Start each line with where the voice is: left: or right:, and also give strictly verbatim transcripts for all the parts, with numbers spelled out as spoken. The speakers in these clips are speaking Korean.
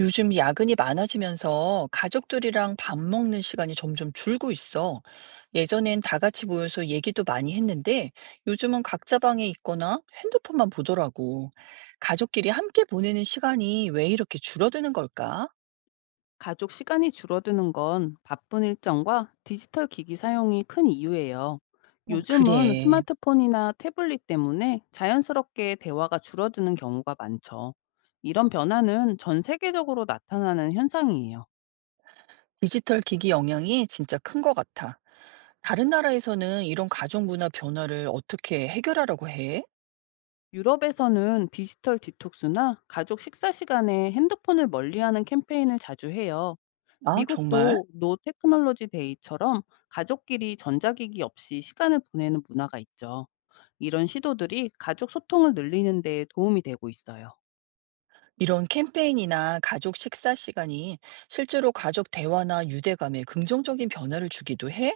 right: 요즘 야근이 많아지면서 가족들이랑 밥 먹는 시간이 점점 줄고 있어. 예전엔 다 같이 모여서 얘기도 많이 했는데 요즘은 각자 방에 있거나 핸드폰만 보더라고. 가족끼리 함께 보내는 시간이 왜 이렇게 줄어드는 걸까?
left: 가족 시간이 줄어드는 건 바쁜 일정과 디지털 기기 사용이 큰 이유예요.
right: 어,
left: 요즘은
right: 그래.
left: 스마트폰이나 태블릿 때문에 자연스럽게 대화가 줄어드는 경우가 많죠. 이런 변화는 전 세계적으로 나타나는 현상이에요.
right: 디지털 기기 영향이 진짜 큰 것 같아. 다른 나라에서는 이런 가족 문화 변화를 어떻게 해결하려고 해?
left: 유럽에서는 디지털 디톡스나 가족 식사 시간에 핸드폰을 멀리하는 캠페인을 자주 해요.
right: 아, 정말?
left: 미국도 노 테크놀로지 데이처럼 가족끼리 전자기기 없이 시간을 보내는 문화가 있죠. 이런 시도들이 가족 소통을 늘리는 데 도움이 되고 있어요.
right: 이런 캠페인이나 가족 식사 시간이 실제로 가족 대화나 유대감에 긍정적인 변화를 주기도 해?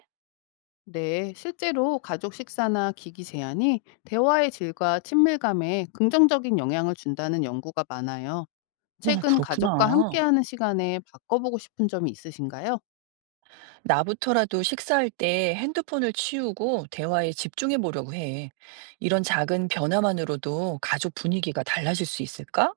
left: 네, 실제로 가족 식사나 기기 제한이 대화의 질과 친밀감에 긍정적인 영향을 준다는 연구가 많아요.
right: 어,
left: 최근
right: 그렇구나.
left: 가족과 함께하는 시간에 바꿔보고 싶은 점이 있으신가요?
right: 나부터라도 식사할 때 핸드폰을 치우고 대화에 집중해 보려고 해. 이런 작은 변화만으로도 가족 분위기가 달라질 수 있을까?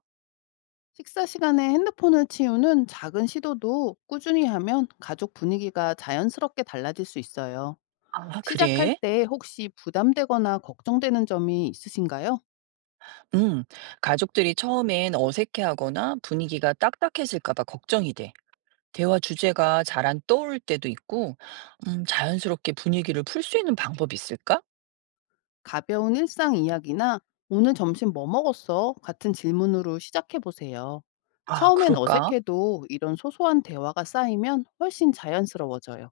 left: 식사 시간에 핸드폰을 치우는 작은 시도도 꾸준히 하면 가족 분위기가 자연스럽게 달라질 수 있어요.
right: 아,
left: 시작할
right: 그래?
left: 때 혹시 부담되거나 걱정되는 점이 있으신가요?
right: 음, 가족들이 처음엔 어색해하거나 분위기가 딱딱해질까 봐 걱정이 돼. 대화 주제가 잘 안 떠오를 때도 있고, 음, 자연스럽게 분위기를 풀 수 있는 방법이 있을까?
left: 가벼운 일상 이야기나 "오늘 점심 뭐 먹었어?" 같은 질문으로 시작해 보세요.
right: 아,
left: 처음엔
right: 그럴까?
left: 어색해도 이런 소소한 대화가 쌓이면 훨씬 자연스러워져요.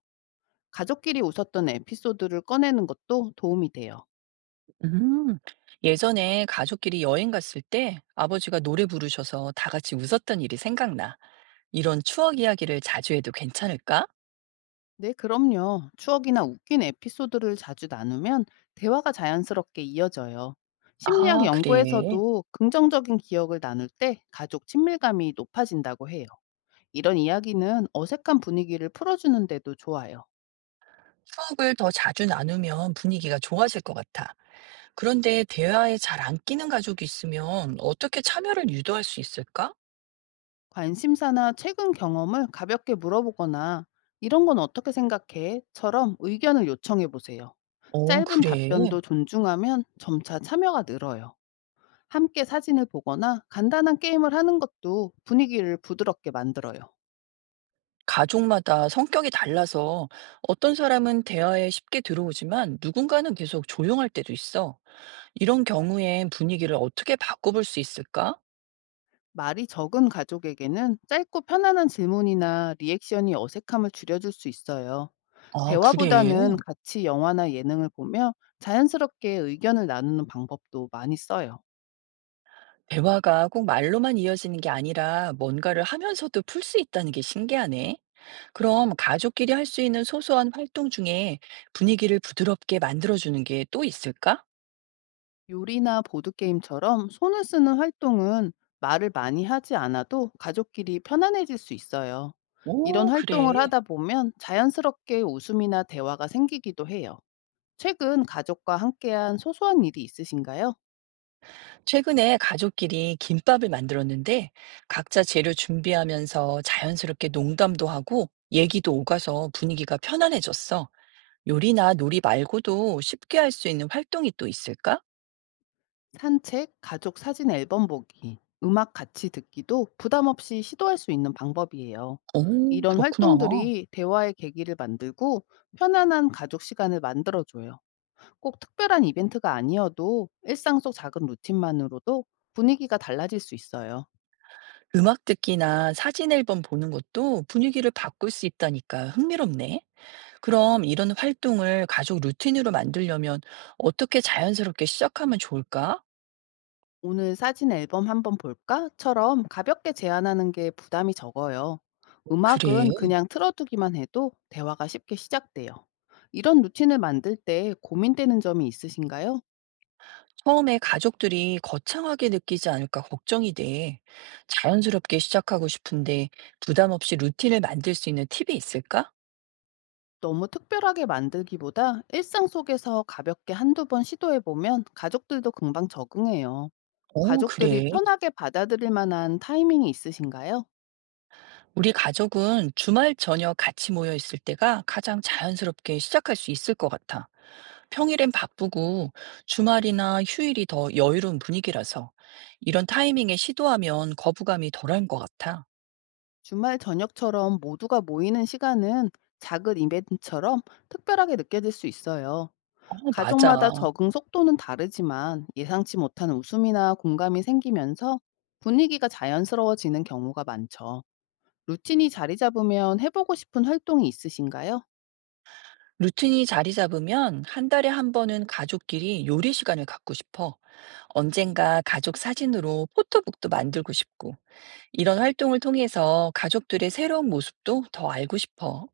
left: 가족끼리 웃었던 에피소드를 꺼내는 것도 도움이 돼요.
right: 음. 예전에 가족끼리 여행 갔을 때 아버지가 노래 부르셔서 다 같이 웃었던 일이 생각나. 이런 추억 이야기를 자주 해도 괜찮을까?
left: 네, 그럼요. 추억이나 웃긴 에피소드를 자주 나누면 대화가 자연스럽게 이어져요. 심리학
right: 아, 그래.
left: 연구에서도 긍정적인 기억을 나눌 때 가족 친밀감이 높아진다고 해요. 이런 이야기는 어색한 분위기를 풀어주는 데도 좋아요.
right: 추억을 더 자주 나누면 분위기가 좋아질 것 같아. 그런데 대화에 잘 안 끼는 가족이 있으면 어떻게 참여를 유도할 수 있을까?
left: 관심사나 최근 경험을 가볍게 물어보거나 이런 건 어떻게 생각해? 처럼 의견을 요청해 보세요.
right: 어,
left: 짧은
right: 그래.
left: 답변도 존중하면 점차 참여가 늘어요. 함께 사진을 보거나 간단한 게임을 하는 것도 분위기를 부드럽게 만들어요.
right: 가족마다 성격이 달라서 어떤 사람은 대화에 쉽게 들어오지만 누군가는 계속 조용할 때도 있어. 이런 경우엔 분위기를 어떻게 바꿔볼 수 있을까?
left: 말이 적은 가족에게는 짧고 편안한 질문이나 리액션이 어색함을 줄여줄 수 있어요.
right: 아,
left: 대화보다는
right: 그래.
left: 같이 영화나 예능을 보며 자연스럽게 의견을 나누는 방법도 많이 써요.
right: 대화가 꼭 말로만 이어지는 게 아니라 뭔가를 하면서도 풀 수 있다는 게 신기하네. 그럼 가족끼리 할 수 있는 소소한 활동 중에 분위기를 부드럽게 만들어주는 게 또 있을까?
left: 요리나 보드게임처럼 손을 쓰는 활동은 말을 많이 하지 않아도 가족끼리 편안해질 수 있어요. 이런
right: 오, 그래.
left: 활동을 하다 보면 자연스럽게 웃음이나 대화가 생기기도 해요. 최근 가족과 함께한 소소한 일이 있으신가요?
right: 최근에 가족끼리 김밥을 만들었는데 각자 재료 준비하면서 자연스럽게 농담도 하고 얘기도 오가서 분위기가 편안해졌어. 요리나 놀이 말고도 쉽게 할 수 있는 활동이 또 있을까?
left: 산책, 가족 사진 앨범 보기, 음악 같이 듣기도 부담 없이 시도할 수 있는 방법이에요.
right: 오,
left: 이런
right: 그렇구나.
left: 활동들이 대화의 계기를 만들고 편안한 가족 시간을 만들어줘요. 꼭 특별한 이벤트가 아니어도 일상 속 작은 루틴만으로도 분위기가 달라질 수 있어요.
right: 음악 듣기나 사진 앨범 보는 것도 분위기를 바꿀 수 있다니까 흥미롭네. 그럼 이런 활동을 가족 루틴으로 만들려면 어떻게 자연스럽게 시작하면 좋을까?
left: "오늘 사진 앨범 한번 볼까?"처럼 가볍게 제안하는 게 부담이 적어요. 음악은
right: 그래.
left: 그냥 틀어두기만 해도 대화가 쉽게 시작돼요. 이런 루틴을 만들 때 고민되는 점이 있으신가요?
right: 처음에 가족들이 거창하게 느끼지 않을까 걱정이 돼. 자연스럽게 시작하고 싶은데 부담 없이 루틴을 만들 수 있는 팁이 있을까?
left: 너무 특별하게 만들기보다 일상 속에서 가볍게 한두 번 시도해 보면 가족들도 금방 적응해요.
right: 어,
left: 가족들이
right: 그래.
left: 편하게 받아들일 만한 타이밍이 있으신가요?
right: 우리 가족은 주말 저녁 같이 모여 있을 때가 가장 자연스럽게 시작할 수 있을 것 같아. 평일엔 바쁘고 주말이나 휴일이 더 여유로운 분위기라서 이런 타이밍에 시도하면 거부감이 덜한 것 같아.
left: 주말 저녁처럼 모두가 모이는 시간은 작은 이벤트처럼 특별하게 느껴질 수 있어요.
right: 어,
left: 가족마다
right: 맞아.
left: 적응 속도는 다르지만 예상치 못한 웃음이나 공감이 생기면서 분위기가 자연스러워지는 경우가 많죠. 루틴이 자리 잡으면 해보고 싶은 활동이 있으신가요?
right: 루틴이 자리 잡으면 한 달에 한 번은 가족끼리 요리 시간을 갖고 싶어. 언젠가 가족 사진으로 포토북도 만들고 싶고. 이런 활동을 통해서 가족들의 새로운 모습도 더 알고 싶어.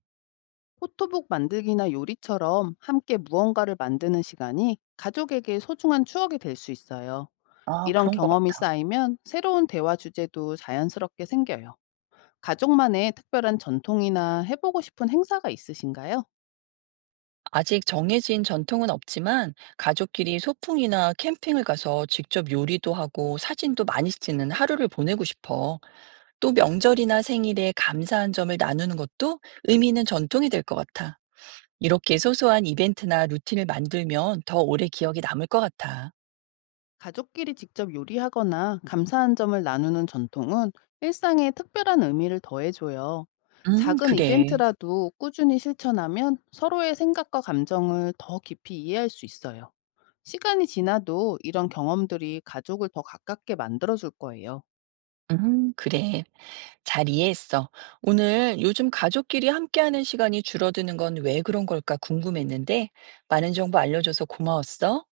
left: 포토북 만들기나 요리처럼 함께 무언가를 만드는 시간이 가족에게 소중한 추억이 될 수 있어요.
right: 아,
left: 이런
right: 그런 것
left: 경험이
right: 같아.
left: 쌓이면 새로운 대화 주제도 자연스럽게 생겨요. 가족만의 특별한 전통이나 해보고 싶은 행사가 있으신가요?
right: 아직 정해진 전통은 없지만 가족끼리 소풍이나 캠핑을 가서 직접 요리도 하고 사진도 많이 찍는 하루를 보내고 싶어. 또 명절이나 생일에 감사한 점을 나누는 것도 의미 있는 전통이 될 것 같아. 이렇게 소소한 이벤트나 루틴을 만들면 더 오래 기억이 남을 것 같아.
left: 가족끼리 직접 요리하거나 감사한 점을 나누는 전통은 일상에 특별한 의미를 더해줘요.
right: 음,
left: 작은
right: 그래.
left: 이벤트라도 꾸준히 실천하면 서로의 생각과 감정을 더 깊이 이해할 수 있어요. 시간이 지나도 이런 경험들이 가족을 더 가깝게 만들어줄 거예요.
right: 음, 그래. 잘 이해했어. 오늘 요즘 가족끼리 함께하는 시간이 줄어드는 건 왜 그런 걸까 궁금했는데 많은 정보 알려줘서 고마웠어.